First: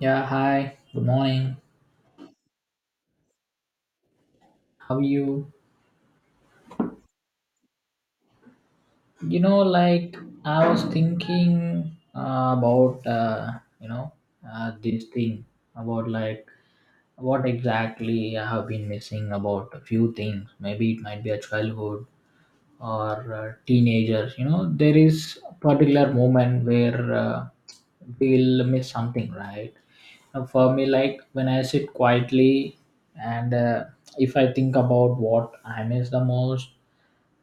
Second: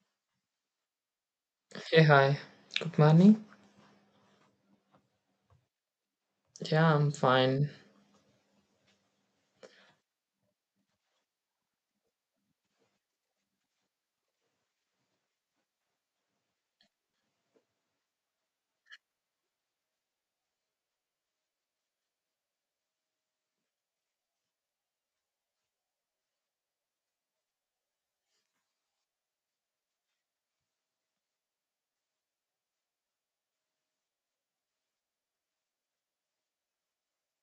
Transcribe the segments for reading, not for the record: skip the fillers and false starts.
Yeah, hi. Good morning. Hey, hi. Good morning. How are you? Yeah, I'm fine. You know, like I was thinking about you know this thing about like what exactly I have been missing about a few things. Maybe it might be a childhood or teenagers. You know, there is a particular moment where we'll miss something, right? Now, for me, like when I sit quietly and if I think about what I miss the most,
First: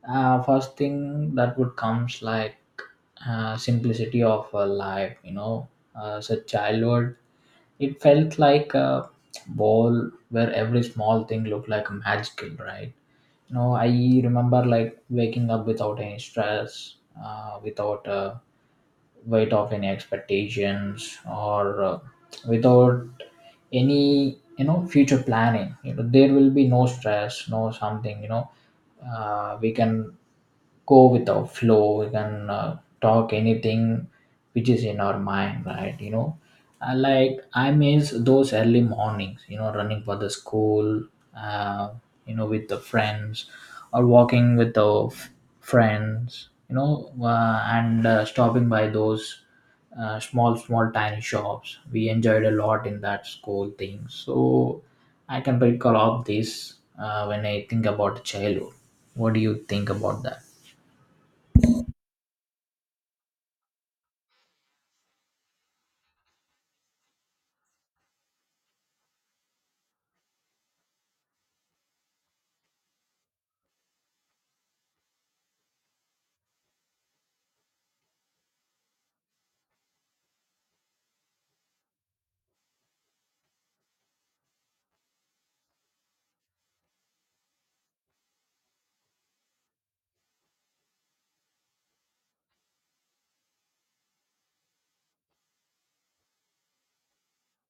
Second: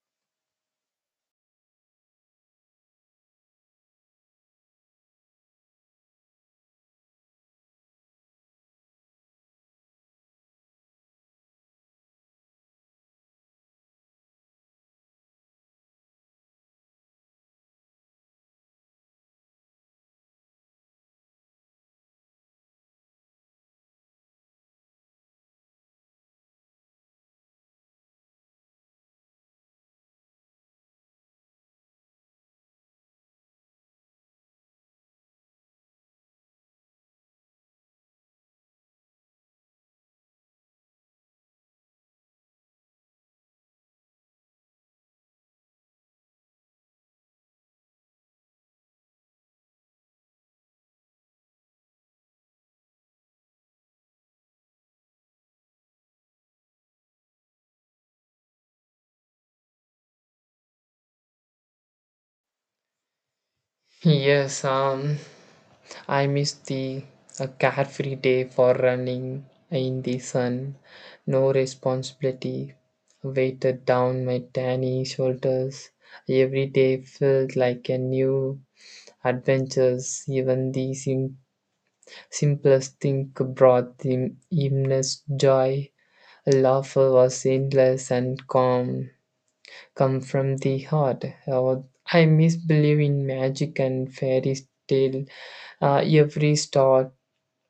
first thing that would comes, like simplicity of a life, you know, as a childhood. It felt like a ball where every small thing looked like magical, right? No, I remember like waking up without any stress, without weight of any expectations, or without any, you know, future planning. You know, there will be no stress, no something. You know, we can go with the flow, we can talk anything which is in our mind, right? You know, I miss those early mornings, you know, running for the school, uh, you know, with the friends, or walking with the friends, you know, and stopping by those small small tiny shops. We enjoyed a lot in that school thing, so I can recall of this when I think about childhood. What do you think about that? Yes, I miss the a carefree day for running in the sun. No responsibility weighted down my tiny shoulders. Every day felt like a new adventure. Even the simplest thing brought the immense joy. Laughter was endless and calm. Come from the heart. I misbelieve in magic and fairy tale. Every star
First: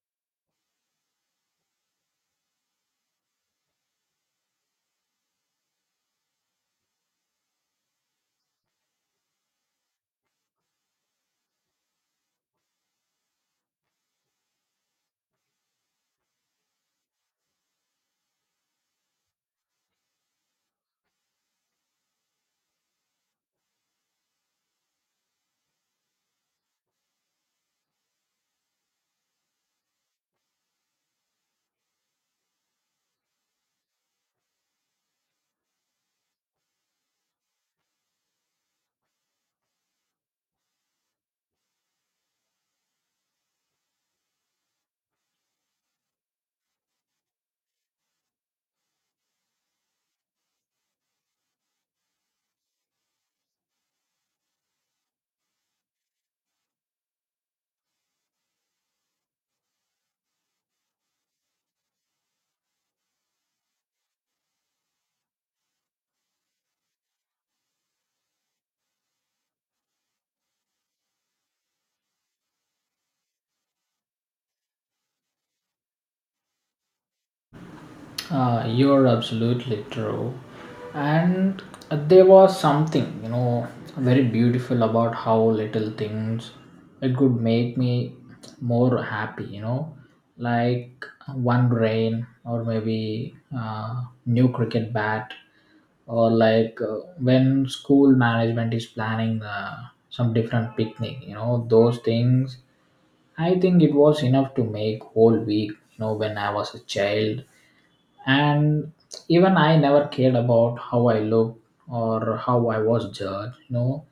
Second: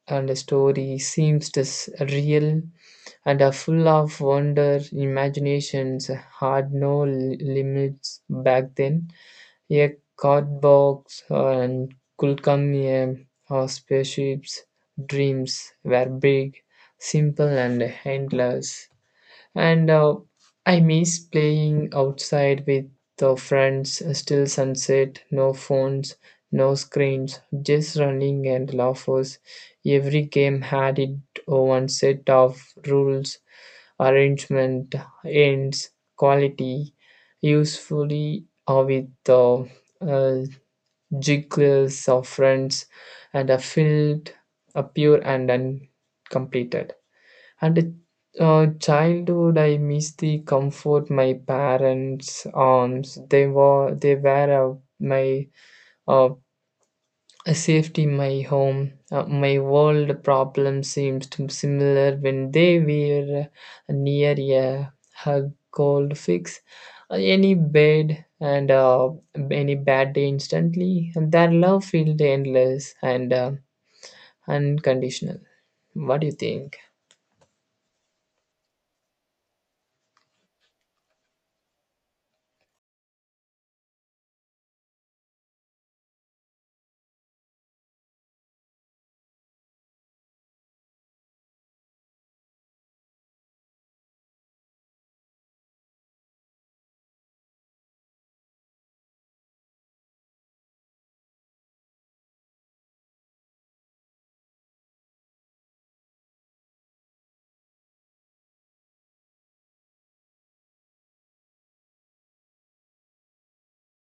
and story seems this real and are full of wonder, imaginations had no limits back then. A card box and could come a our spaceships dreams were big, simple and endless. And I miss playing outside with the friends, still sunset, no phones, no screens, just running and laughers. Every game had its own set of rules, arrangement, ends, quality, usefully or with the uh, jiggles of friends and a field, a pure and uncompleted. And childhood, I miss the comfort my parents' arms. They were my uh, safety, my home, my world. Problem seems to be similar when they were near a, hug, cold fix, any bed and any bad day instantly. And their love felt endless and unconditional. What do you think? You're absolutely true. And there was something, you know, very beautiful about how little things it could make me more happy, you know, like one rain, or maybe new cricket bat, or like when school management is planning some different picnic. You know, those things, I think it was enough to make whole week, you know, when I was a child. And even I never cared about how I looked or how I was judged, you know.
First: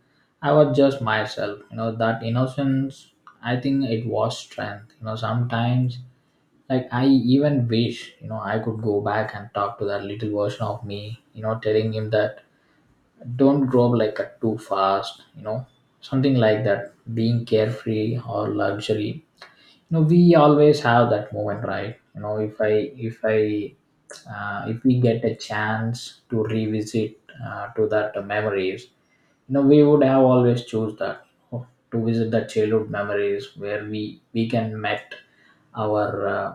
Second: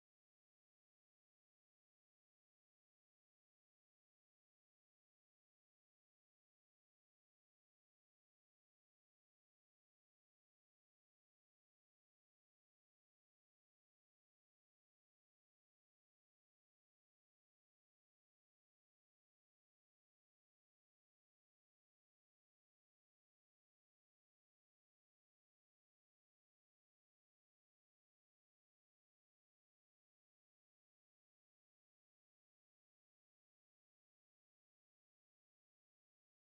I was just myself, you know. That innocence, I think it was strength, you know. Sometimes like I even wish, you know, I could go back and talk to that little version of me, you know, telling him that don't grow up like a too fast, you know, something like that being carefree or luxury. You know, we always have that moment, right? You know, if I if I if we get a chance to revisit to that memories, you know, we would have always choose that. Oh, to visit the childhood memories where we can met our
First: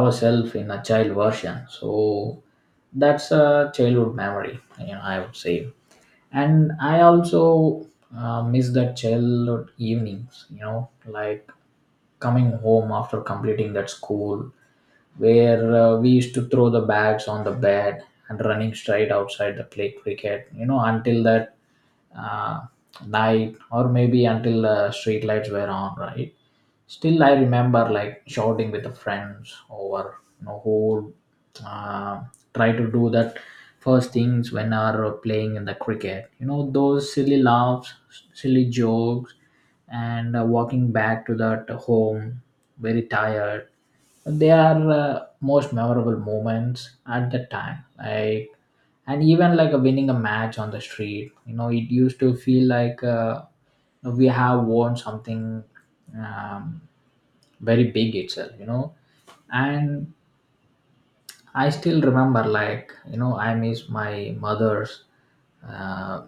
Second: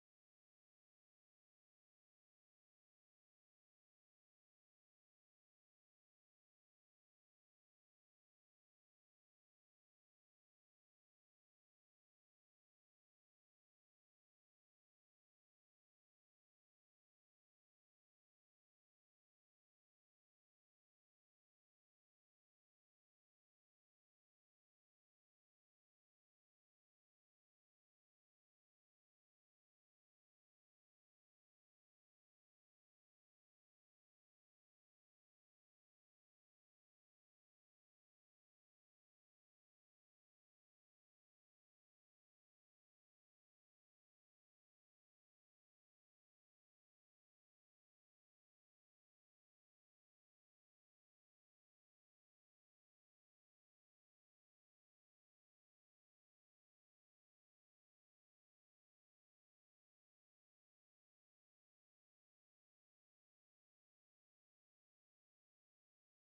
ourselves in a child version. So that's a childhood memory, you know, I would say. And I also miss the childhood evenings, you know, like coming home after completing that school, where we used to throw the bags on the bed and running straight outside the play cricket, you know, until that uh, night, or maybe until the street lights were on, right? Still I remember like shouting with the friends over, you know, who uh, try to do that first things when are playing in the cricket, you know. Those silly laughs, silly jokes, and walking back to that home very tired, they are most memorable moments at that time, like. And even like a winning a match on the street, you know, it used to feel like we have won something um, very big itself, you know. And I still remember, like, you know, I miss my mother's, uh,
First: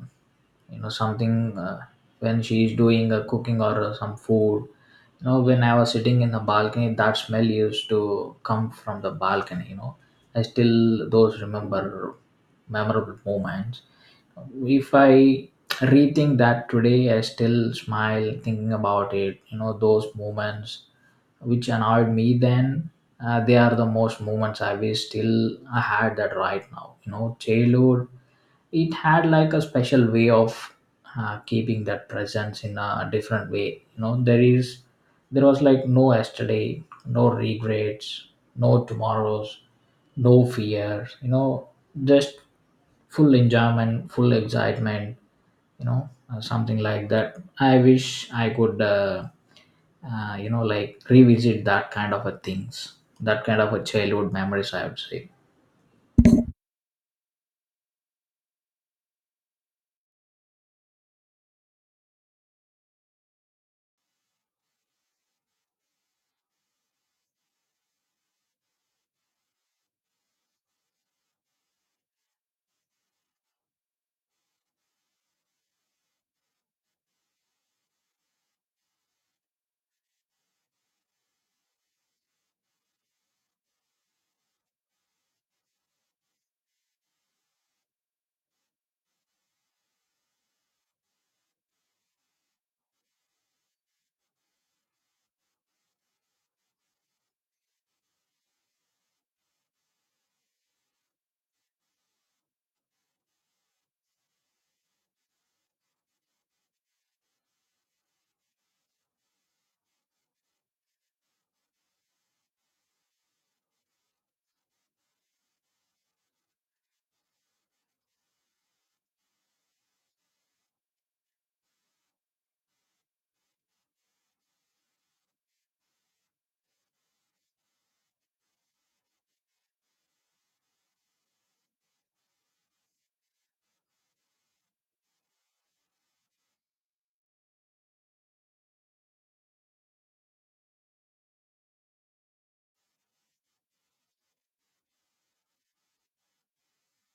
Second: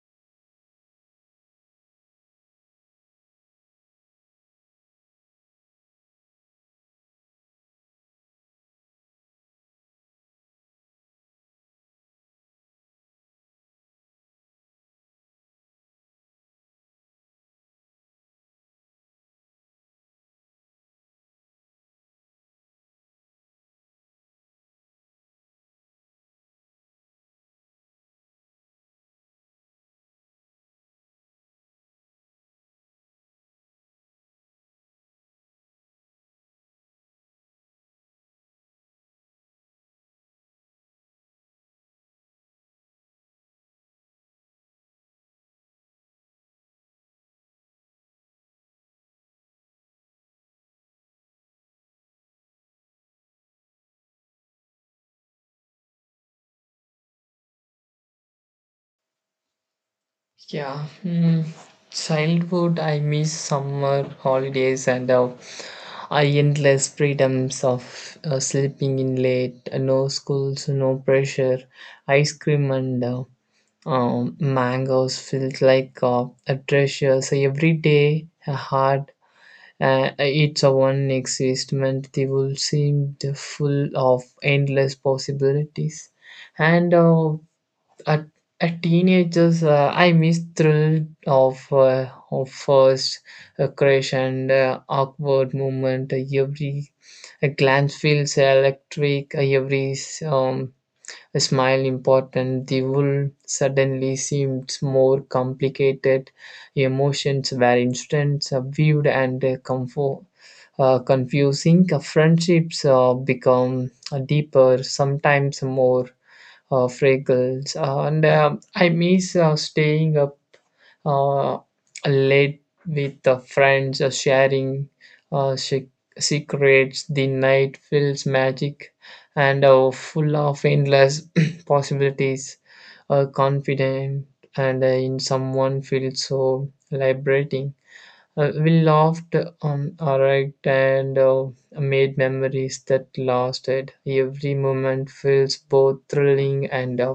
you know, something when she's doing a cooking or some food. You know, when I was sitting in the balcony, that smell used to come from the balcony, you know. I still those remember memorable moments. If I rethink that today, I still smile thinking about it. You know, those moments which annoyed me then, they are the most moments I wish still I had that right now. You know, childhood, it had like a special way of keeping that presence in a different way. You know, there was like no yesterday, no regrets, no tomorrows, no fear. You know, just full enjoyment, full excitement, you know. Something like that, I wish I could you know, like revisit that kind of a things, that kind of a childhood memories, I would say. Yeah, childhood, I miss summer holidays and I endless freedoms of sleeping in late, no schools, no pressure, ice cream and mangoes felt like a treasure. So every day, a heart, it's a one existment. They will seem full of endless possibilities and at, at teenagers I miss thrill of first crush and awkward moment every a glance feels electric every um, smile important the world suddenly seemed more complicated emotions were instant viewed and comfort confusing. Friendships become deeper sometimes more freckles, and I miss staying up uh, late with the friends, sharing uh, sec- secrets. The night feels magic and full of endless possibilities. Confident and in someone feels so liberating. We laughed, arrived, and made memories that lasted. Every moment feels both thrilling and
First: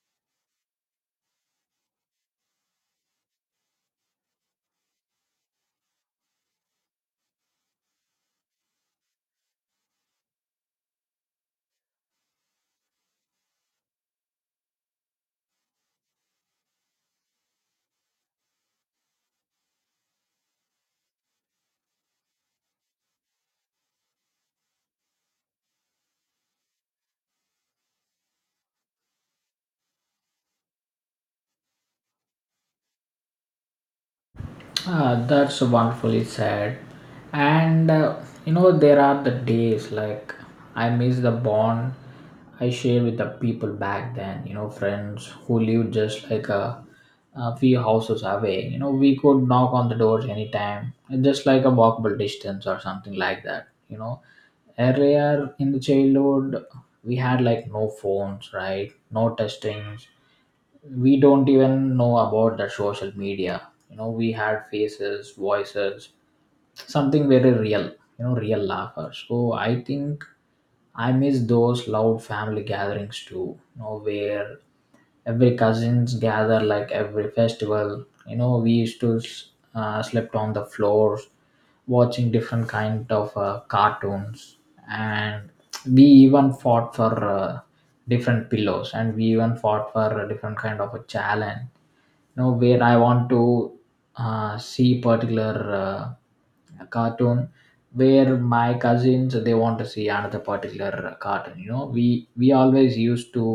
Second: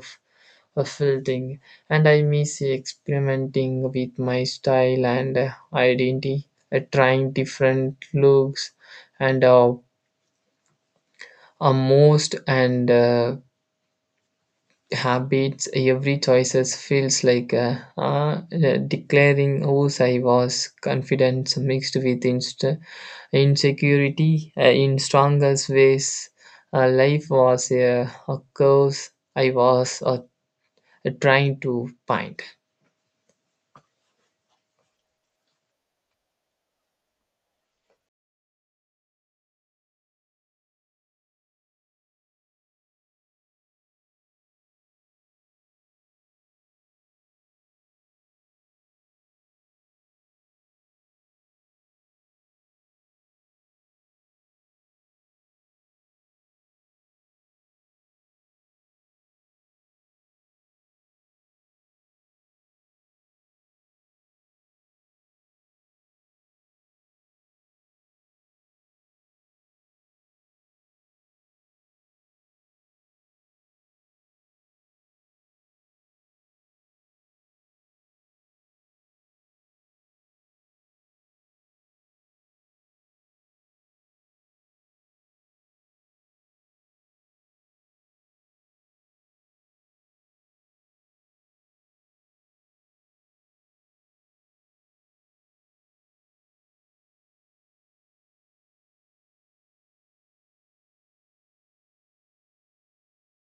fulfilling, and I miss experimenting with my style and identity, trying different looks and most and habits. Every choices feels like declaring whose I was. Confidence mixed with insecurity in strongest ways. Life was a curse I was trying to find. Ah, that's wonderfully said. And you know, there are the days like I miss the bond I shared with the people back then, you know, friends who lived just like a few houses away. You know, we could knock on the doors anytime, just like a walkable distance or something like that, you know. Earlier in the childhood, we had like no phones, right? No testings, we don't even know about the social media, you know. We had faces, voices, something very real, you know, real laughter. So I think I miss those loud family gatherings too, you know, where every cousins gather like every festival. You know, we used to slept on the floors watching different kind of cartoons, and we even fought for different pillows, and we even fought for a different kind of a challenge, you know, where I want to see particular uh, cartoon, where my cousins they want to see another particular cartoon. You know, we always used to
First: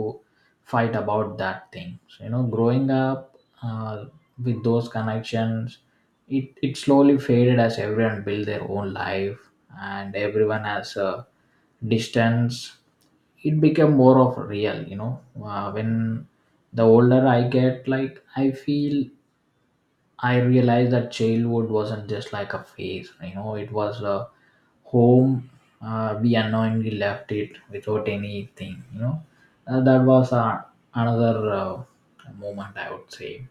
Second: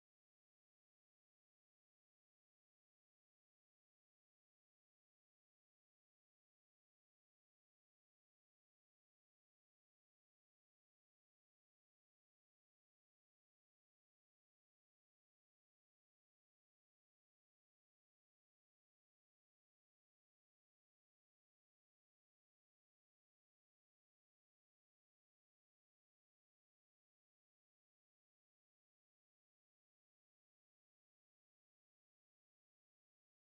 fight about that thing. So you know, growing up uh, with those connections, it slowly faded as everyone built their own life, and everyone has a distance. It became more of real, you know. When the older I get, like I feel I realized that childhood wasn't just like a phase, you know, it was a home. We unknowingly left it without anything, you know. That was another moment, I would say.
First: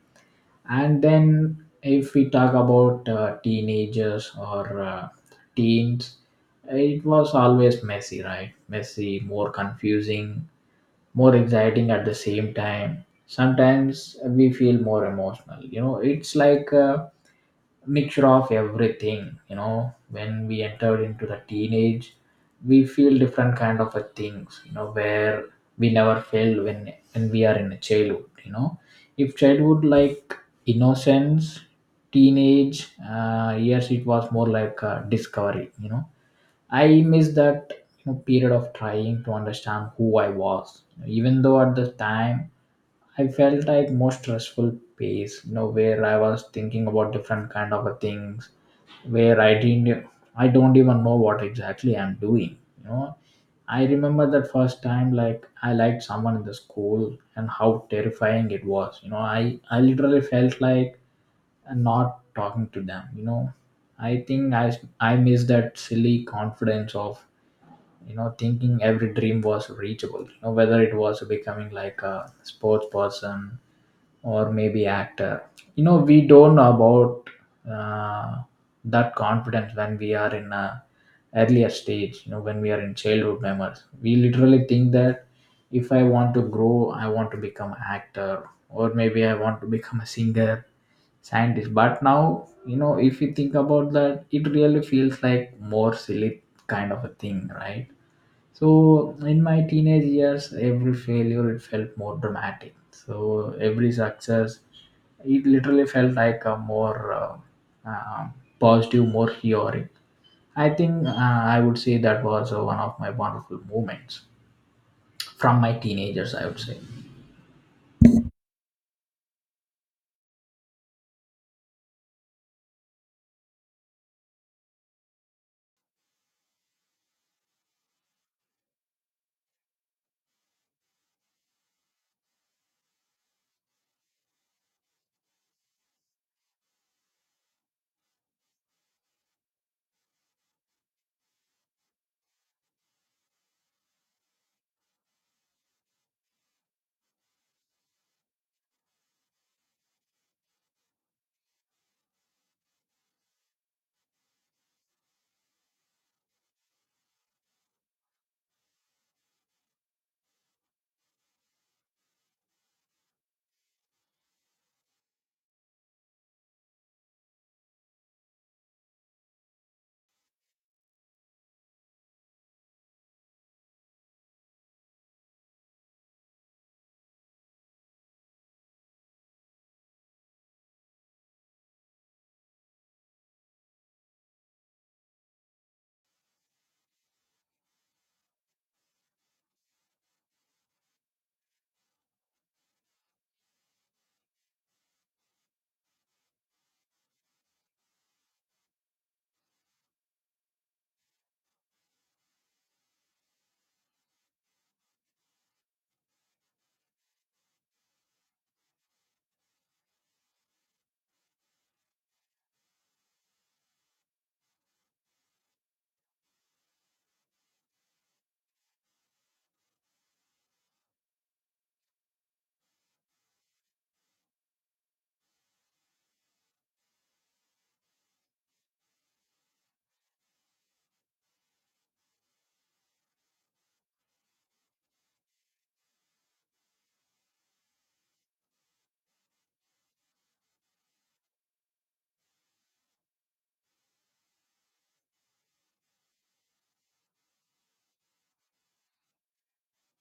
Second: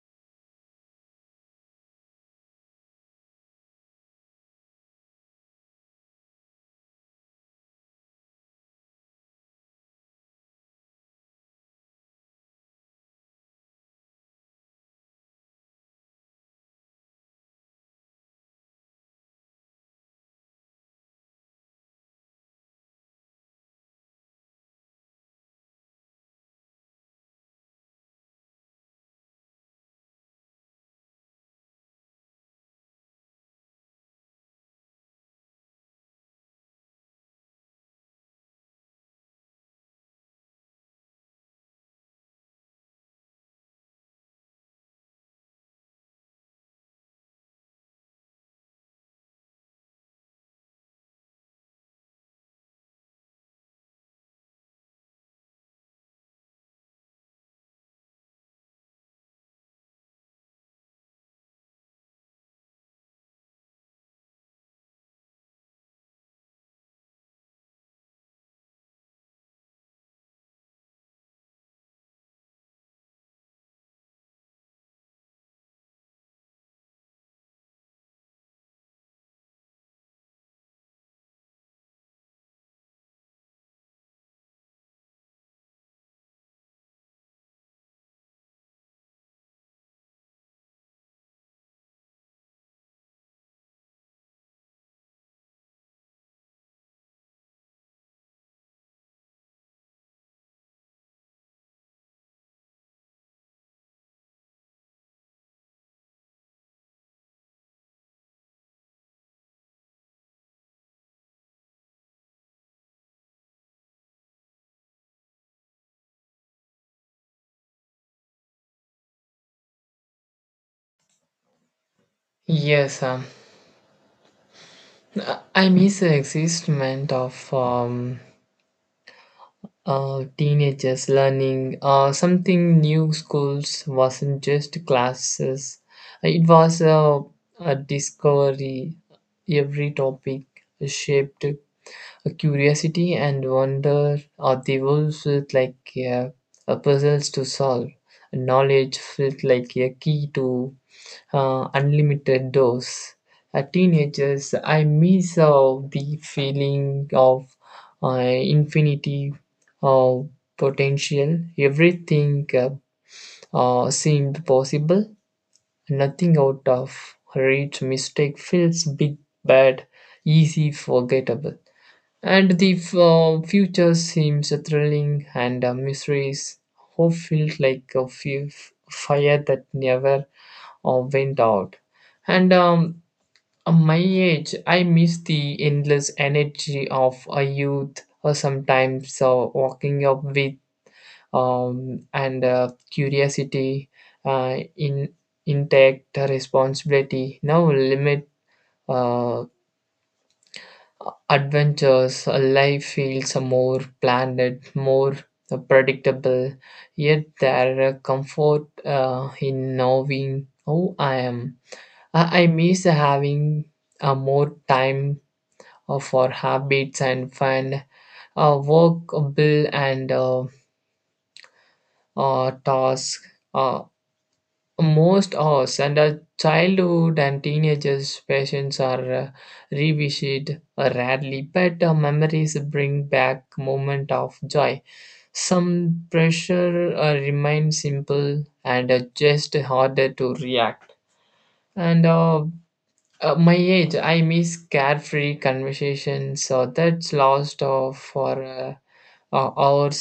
And then if we talk about teenagers or teens, it was always messy, right? Messy, more confusing, more exciting at the same time. Sometimes we feel more emotional, you know. It's like a mixture of everything, you know. When we entered into the teenage, we feel different kind of a things, you know, where we never felt when we are in a childhood, you know. If childhood like innocence, teenage years, it was more like a discovery, you know. I missed that, you know, period of trying to understand who I was. Even though at the time I felt like most stressful pace, you know, where I was thinking about different kind of a things, where I don't even know what exactly I'm doing. You know, I remember that first time, like I liked someone in the school, and how terrifying it was. You know, I literally felt like not talking to them. You know, I think I miss that silly confidence of, you know, thinking every dream was reachable, you know, whether it was becoming like a sports person or maybe actor. You know, we don't know about uh, that confidence when we are in a earlier stage, you know. When we are in childhood memories, we literally think that if I want to grow, I want to become an actor, or maybe I want to become a singer, scientist. But now, you know, if you think about that, it really feels like more silly kind of a thing, right? So in my teenage years, every failure it felt more dramatic. So every success, it literally felt like a more uh, positive, more heroic. I think I would say that was one of my wonderful moments from my teenagers, I would say. Yes, I miss the excitement of teenagers learning something new. Schools wasn't just classes; it was a discovery. Every topic shaped a curiosity and wonder. Or the world felt like uh, a puzzles to solve. Knowledge felt like a key to unlimited dose. Teenagers, I miss the feeling of infinity of potential. Everything seemed possible. Nothing out of reach. Mistake feels big, bad, easy, forgettable. And the future seems thrilling, and mysteries. Hope feels like a few fire that never went out. And at my age, I miss the endless energy of a youth or sometimes walking up with and curiosity in intact responsibility. Now limit uh, adventures, life feels more planned, more predictable, yet there are comfort in knowing who I am. I miss having more time for habits and fun, work, bill, and task. Uh, Most us and our childhood and teenagers' passions are revisited rarely, but memories bring back moment of joy. Some pressure remains simple and just harder to react. And My age, I miss carefree conversations that's lost for hours,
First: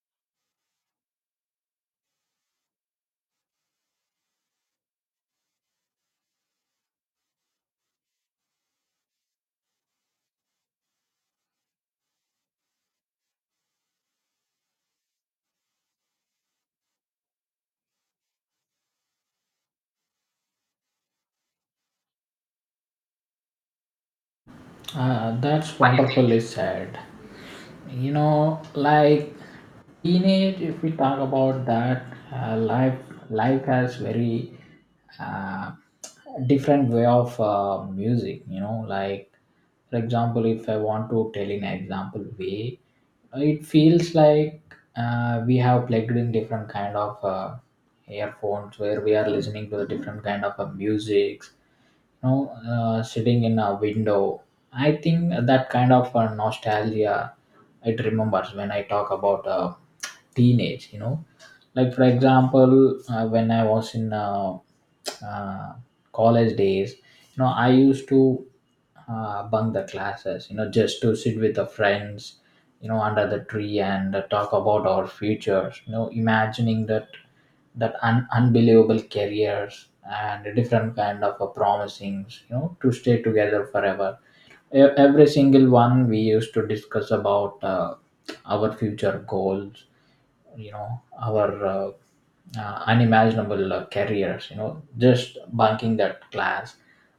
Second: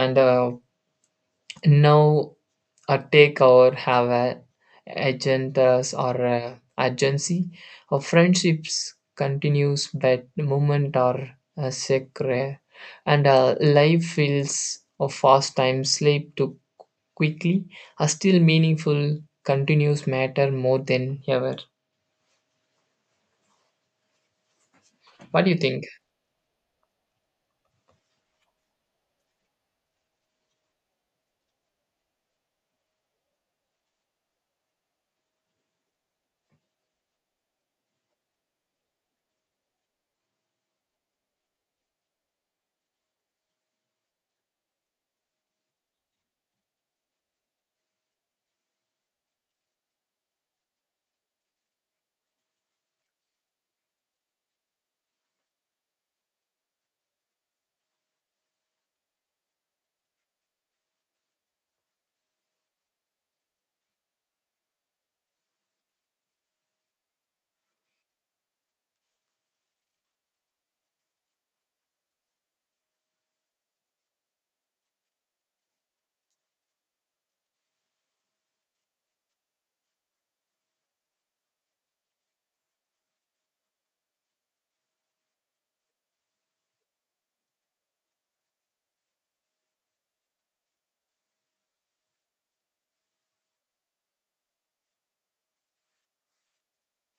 and now a takeover have a agendas or agency. Our friendships continues, but moment are sacred, and life feels of fast time sleep too quickly. A still meaningful continues matter more than ever. Ah, What do you that's think? What do you think? Wonderfully said. You know, like teenage, if we talk about that, uh, life life has very uh, different way of music. You know, like for example, if I want to tell in an example way, it feels like we have plugged in different kind of earphones where we are listening to the different kind of music, know, sitting in a window. I think that kind of nostalgia, it remembers when I talk about teenage. You know, like for example when I was in uh, college days, you know, I used to bunk the classes, you know, just to sit with the friends, you know, under the tree, and talk about our futures, you know, imagining that that unbelievable careers, and different kind of promisings, you know, to stay together forever. Every single one we used to discuss about our future goals, you know, our unimaginable careers, you know, just bunking that class.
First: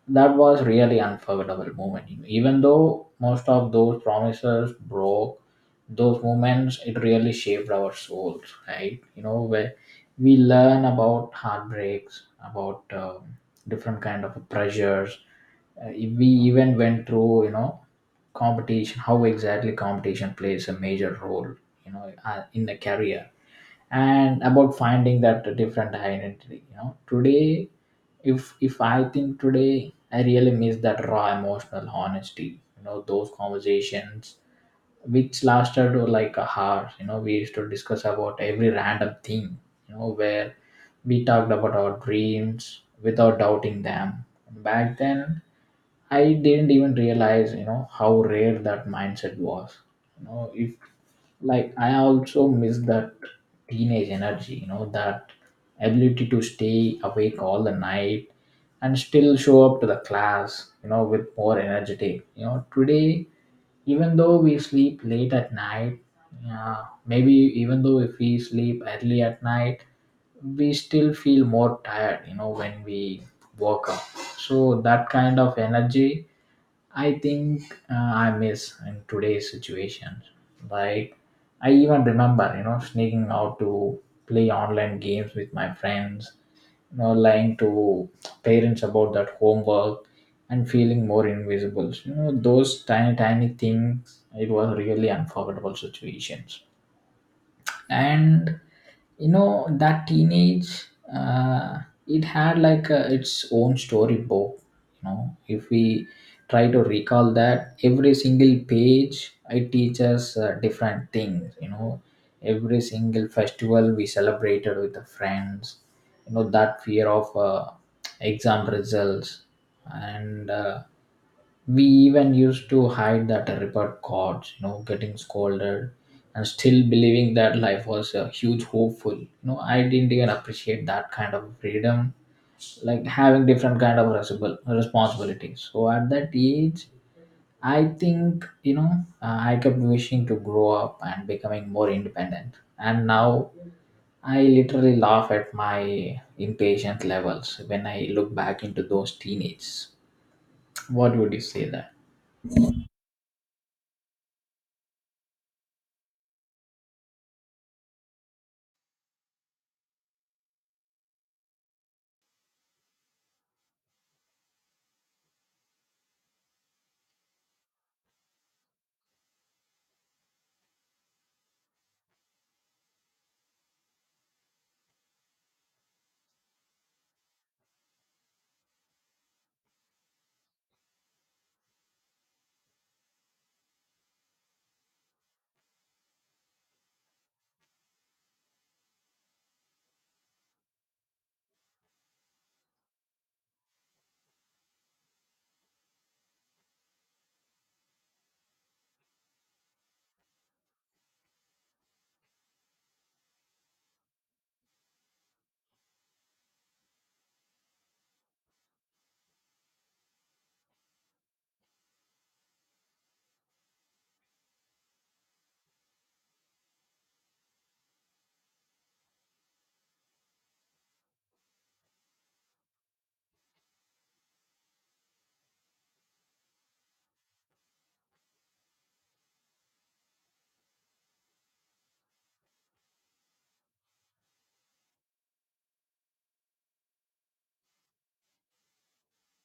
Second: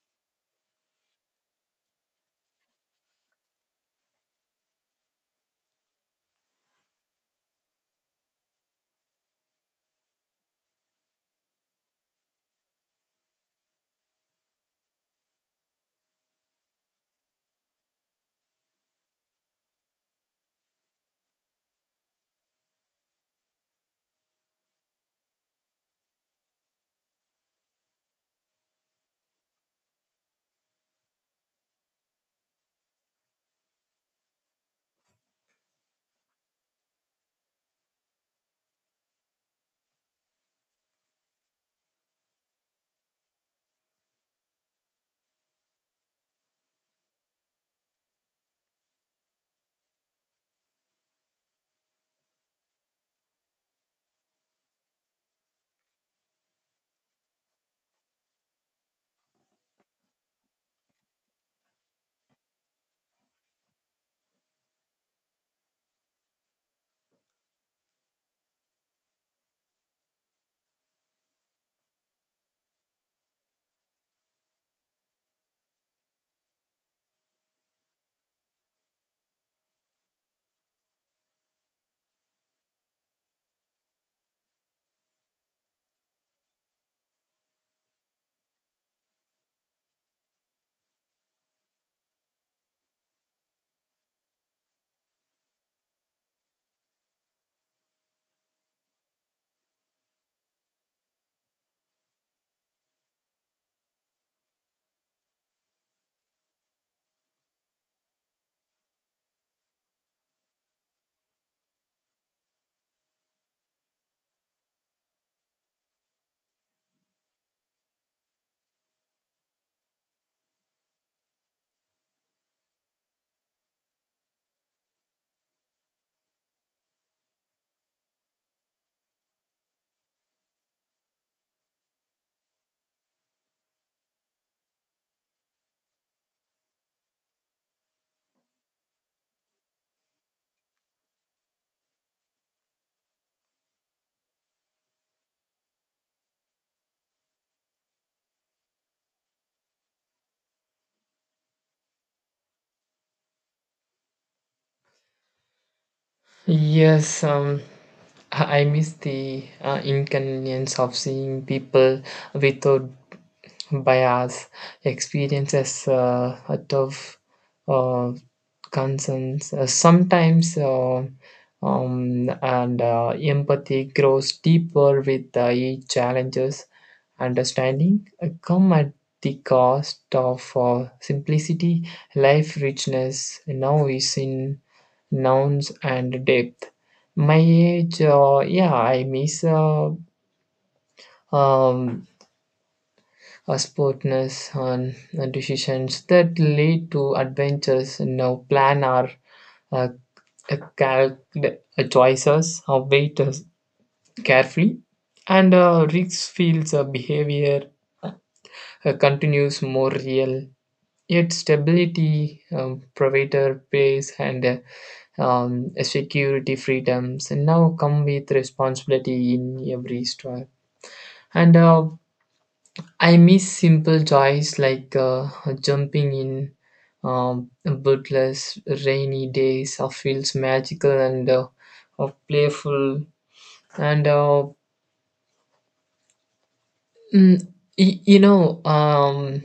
That was really unforgettable moment, you know. Even though most of those promises broke, those moments it really shaped our souls, right? Where we learn about heartbreaks, about different kind of pressures, we even went through, competition, how exactly competition plays a major role, in the career, and about finding that different identity. Today, if I think today, I really miss that raw emotional honesty, those conversations which lasted, like a hour. We used to discuss about every random thing, where we talked about our dreams without doubting them. Back then, I didn't even realize how rare that mindset was. You know if Like, I also miss that teenage energy, that ability to stay awake all the night and still show up to the class, with more energetic, today. Even though we sleep late at night, maybe even though if we sleep early at night, we still feel more tired, when we woke up. So that kind of energy, I think, I miss in today's situation. Like, I even remember, sneaking out to play online games with my friends, lying to parents about that homework, and feeling more invisible. Those tiny, tiny things, it was really unforgettable situations. And that teenage, uh, it had like its own storybook. If we try to recall, that every single page, it teaches different things. Every single festival we celebrated with the friends, that fear of exam results, and we even used to hide that report cards, getting scolded, and still believing that life was a huge hopeful. I didn't even appreciate that kind of freedom, like having different kind of responsibilities. So at that age, I think, I kept wishing to grow up and becoming more independent. And now I literally laugh at my impatient levels when I look back into those teenagers. What would you say that? Yes, I miss the inconvenience of seeing people without bias, experiences, a tough uh, concerns. Sometimes, and empathy grows deeper with each challenges. Understanding come at the cost of simplicity, life richness. Now is in nouns and depth. My age, yeah, I miss um, a sportness on decisions that lead to adventures. Now plan our uh, uh, cal- choices, weight carefully, and risk feels behavior uh, continues more real. Yet stability, provider pace, and security freedoms and now come with responsibility in every step and I miss simple joys like jumping in bootless rainy days of feels magical and of playful and mm, y- you know um,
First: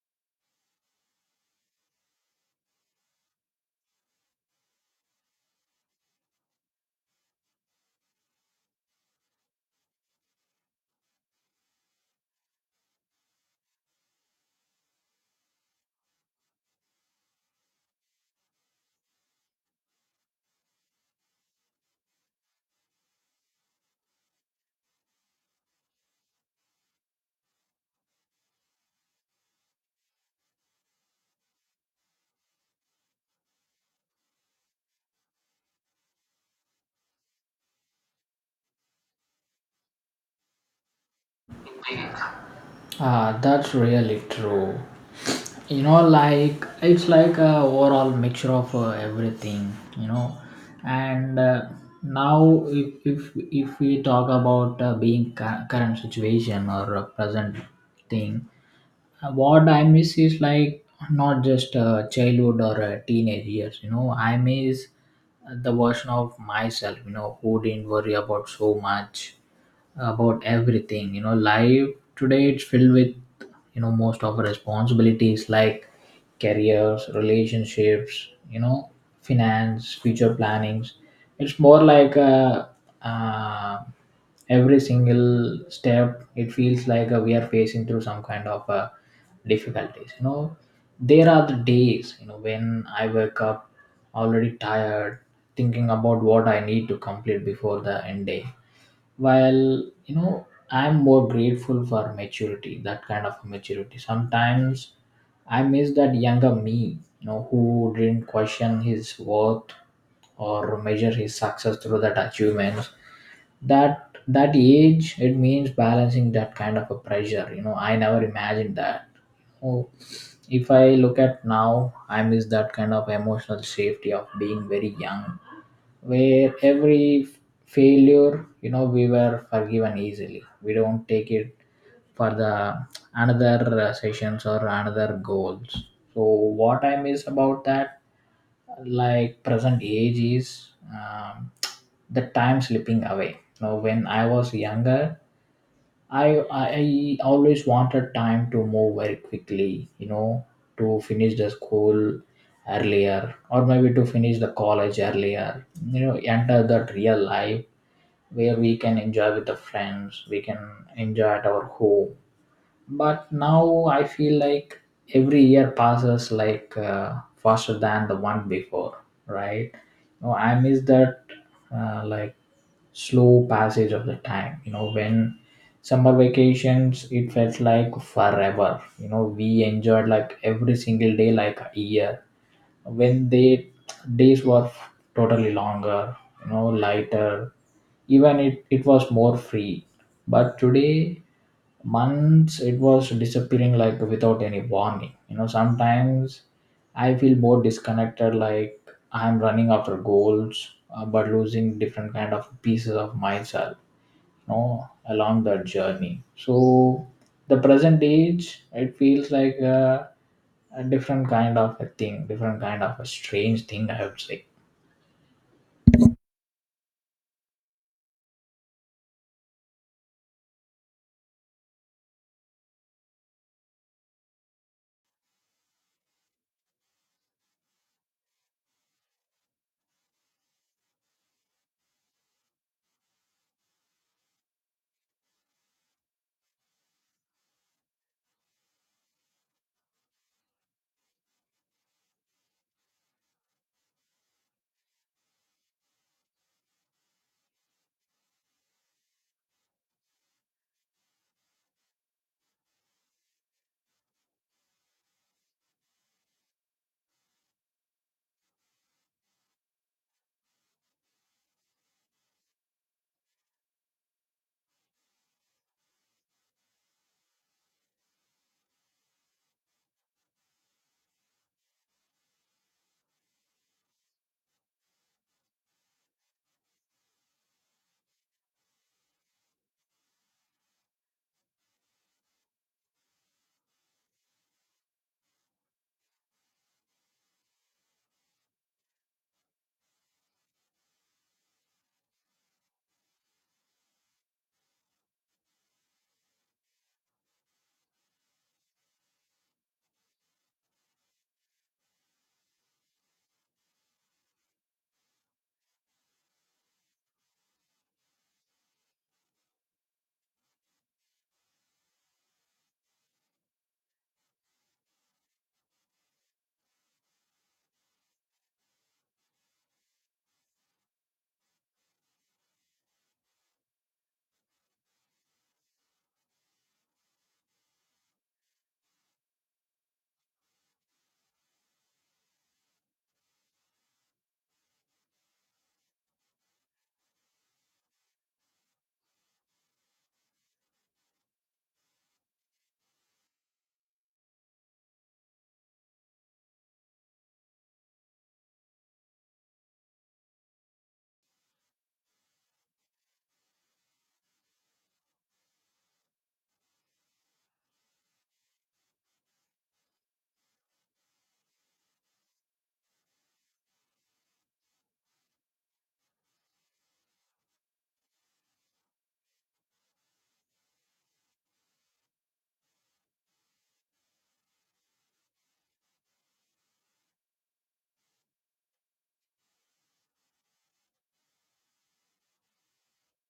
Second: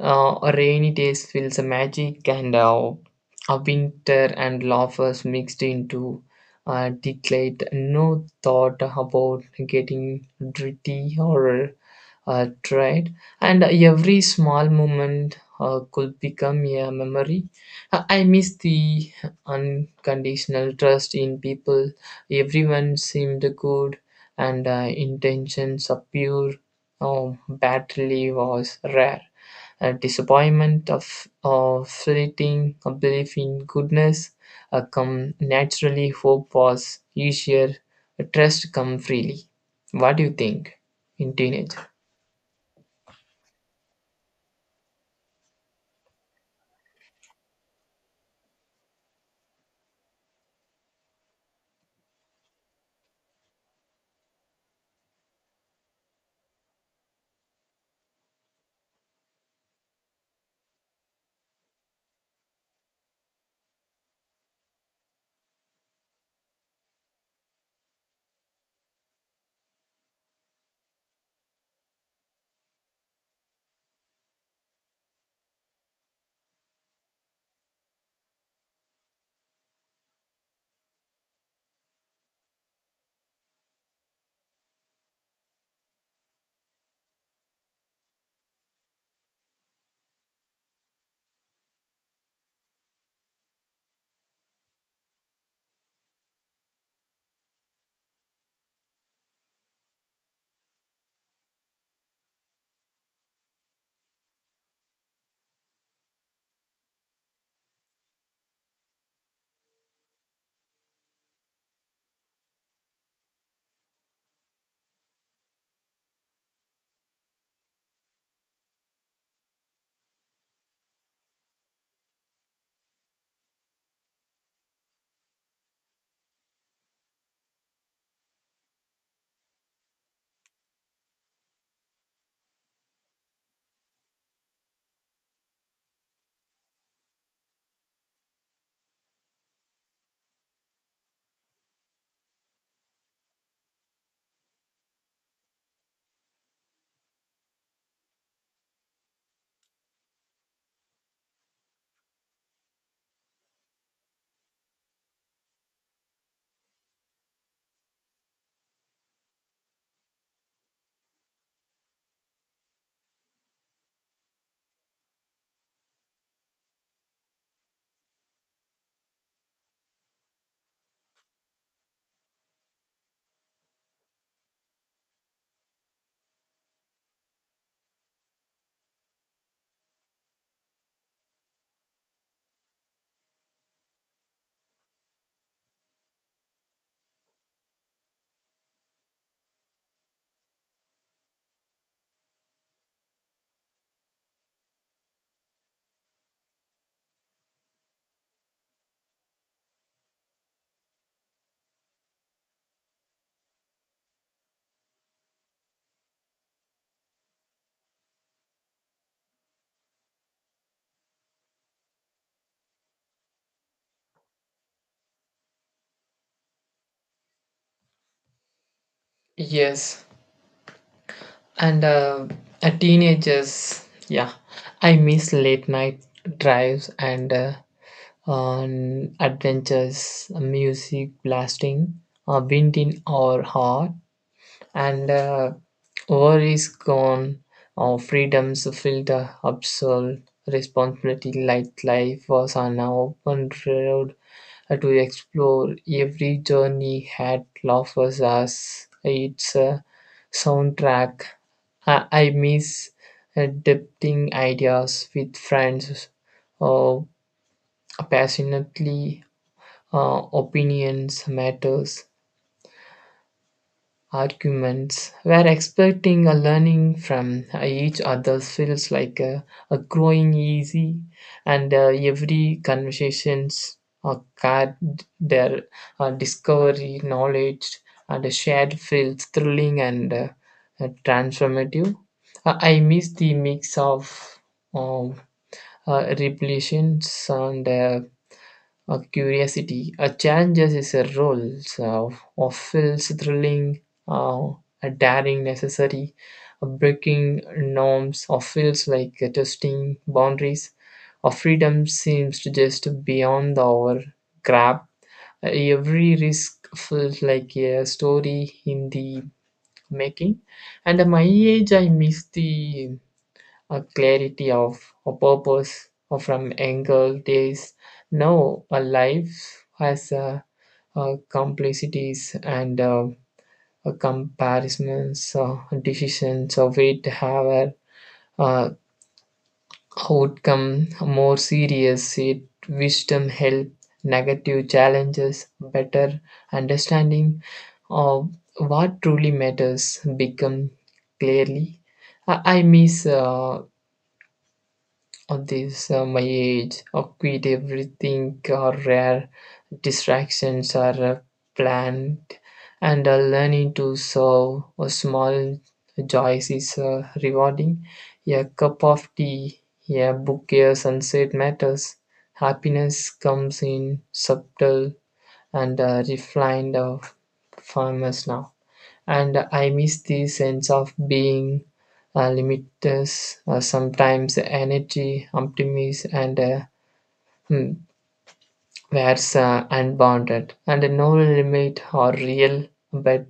Rainy days feels a magic and a winter and laughers mixed into declared no thought about getting dirty or tried, and every small moment could become a memory. I miss the unconditional trust in people. Everyone seemed good, and intentions of pure. Oh, battery was rare. A disappointment of fleeting, a belief in goodness come naturally, hope was easier, trust come freely. What do you think in teenage? Ah, that's really true. Like, it's like a overall mixture of everything. And now, if we talk about being current situation or present thing, what I miss is like not just childhood or teenage years. I miss the version of myself, who didn't worry about so much, about everything. Life today, it's filled with, most of our responsibilities, like careers, relationships, finance, future plannings. It's more like uh, every single step, it feels like we are facing through some kind of difficulties. There are the days, when I wake up already tired, thinking about what I need to complete before the end day. While, I'm more grateful for maturity, that kind of maturity, sometimes I miss that younger me, who didn't question his worth or measure his success through that achievements. That age, it means balancing that kind of a pressure, I never imagined that. Oh, if I look at now, I miss that kind of emotional safety of being very young, where every failure, we were forgiven easily. We don't take it for the another, sessions or another goals. So what I miss about that, like present age, is um, the time slipping away. Now when I was younger, I always wanted time to move very quickly, to finish the school earlier or maybe to finish the college earlier, enter that real life where we can enjoy with the friends, we can enjoy at our home. But now I feel like every year passes like, faster than the one before, right? No, I miss that, like, slow passage of the time, when summer vacations, it felt like forever. We enjoyed like every single day like a year, when they days were totally longer, lighter, even it was more free. But today, months it was disappearing like without any warning. Sometimes I feel more disconnected, like I'm running after goals, but losing different kind of pieces of myself, along that journey. So the present age, it feels like a different kind of a thing, different kind of a strange thing, I would say. Yes, and teenagers, yeah, I miss late night drives and on adventures, music blasting, wind in our heart, and war is gone, our freedoms filled absolute responsibility like life was an open road to explore. Every journey had offers us its soundtrack. I miss debating ideas with friends or passionately opinions matters arguments where expecting a learning from each other feels like a growing easy and every conversations are card their discovery knowledge and a shared feels thrilling and transformative. I miss the mix of um, revelations and a curiosity, a challenges is a role so, of feels thrilling, uh, a daring necessary, a breaking norms, or feels like a testing boundaries. Our freedom seems to just beyond our grab. Every risk feels like a story in the making. And at my age, I miss the a clarity of a purpose or from angle there is now a life has a complexities and a comparisons decisions of it have a uh, outcome more serious it wisdom help negative challenges better understanding of what truly matters become clearly. I miss at this my age, I quit everything are rare, distractions are planned, and learning to serve a small joys is rewarding. A cup of tea, a bouquet of sunset matters. Happiness comes in subtle and refined forms now and I miss the sense of being limitless, sometimes energy, optimism, and hmm, where's unbounded, and no limit or real, but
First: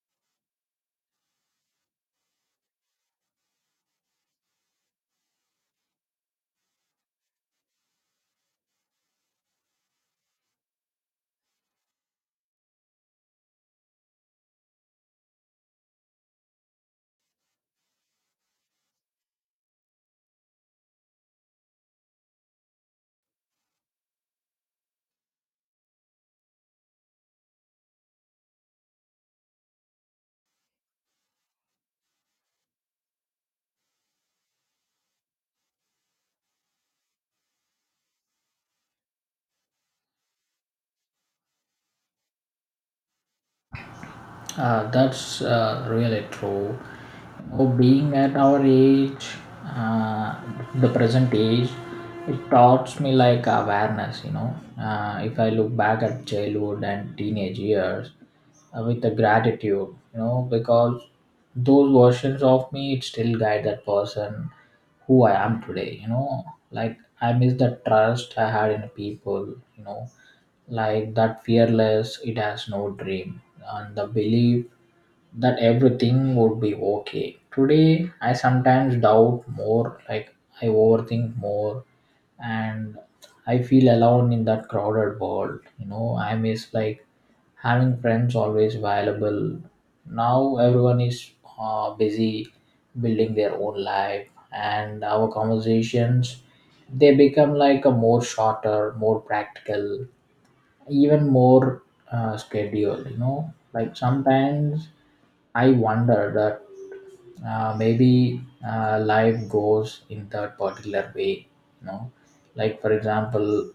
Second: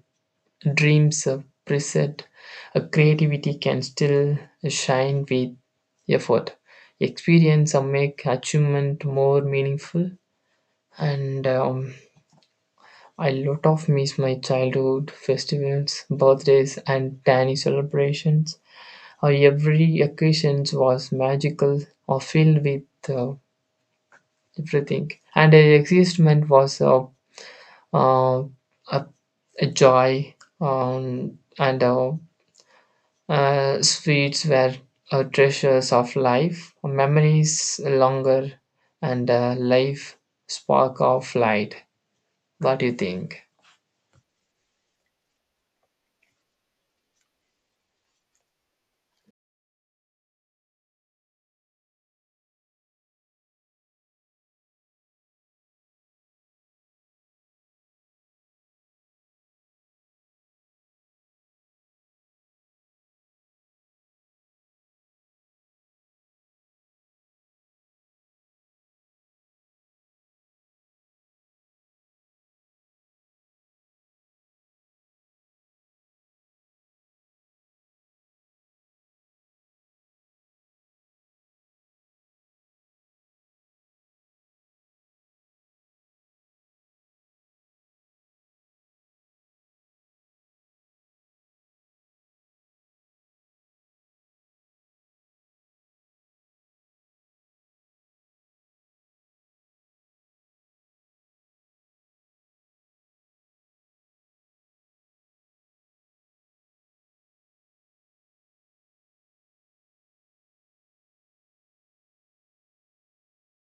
dreams of preset, creativity can still shine with effort. Experience or make achievement more meaningful, and I lot of miss my childhood festivals, birthdays, and tiny celebrations. Or every occasion was magical or filled with uh, everything, and her existence was a uh, a, a joy, and sweets were treasures of life, memories longer, and life spark of light. What do you think? That's really true. Or being at our age, uh, the present age, it taught me like awareness. If I look back at childhood and teenage years, with the gratitude, because those versions of me, it still guide that person who I am today. Like, I miss the trust I had in people, you know, like that fearless, it has no dream, and the belief that everything would be okay. Today, I sometimes doubt more, like I overthink more, and I feel alone in that crowded world. I miss, like, having friends always available. Now, everyone is busy building their own life, and our conversations, they become like a more shorter, more practical, even more scheduled. Like, sometimes I wonder that, maybe, life goes in that particular way, you know like for example,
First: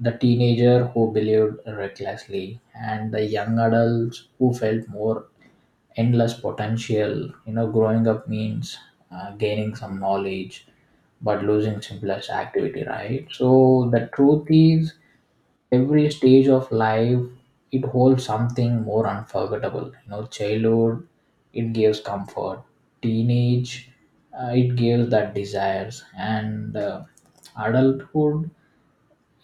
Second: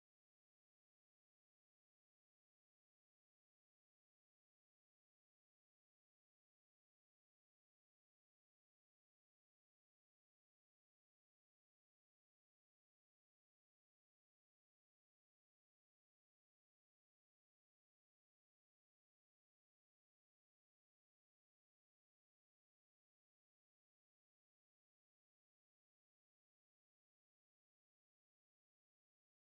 the teenager who believed recklessly and the young adults who felt more endless potential. Growing up means gaining some knowledge, but losing simplest activity, right? So the truth is, every stage of life, it holds something more unforgettable. Childhood, it gives comfort. Teenage, it gives that desires, and adulthood,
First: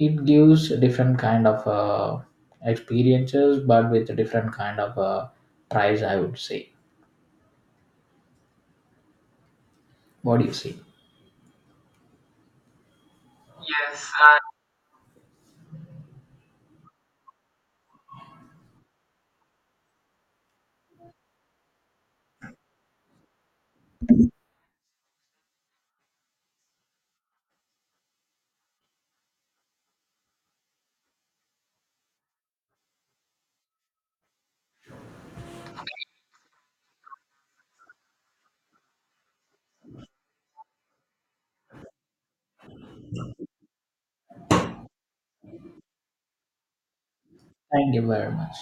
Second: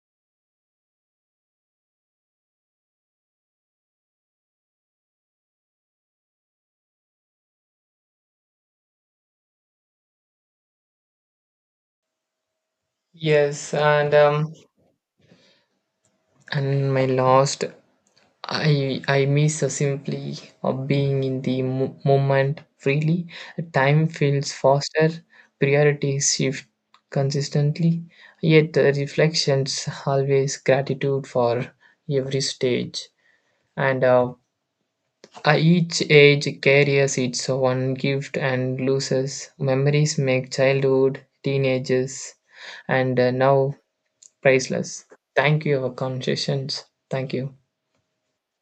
it gives different kind of experiences, but with a different kind of price, I would say. What do you say? Yes, and my last I miss the simply of being in the moment freely. Time feels faster, priorities shift consistently, yet the reflections always gratitude for every stage. And Each age carries its one gift and loses. Memories make childhood, teenagers, and now priceless. Thank you for conversations. Thank you. Thank you very much.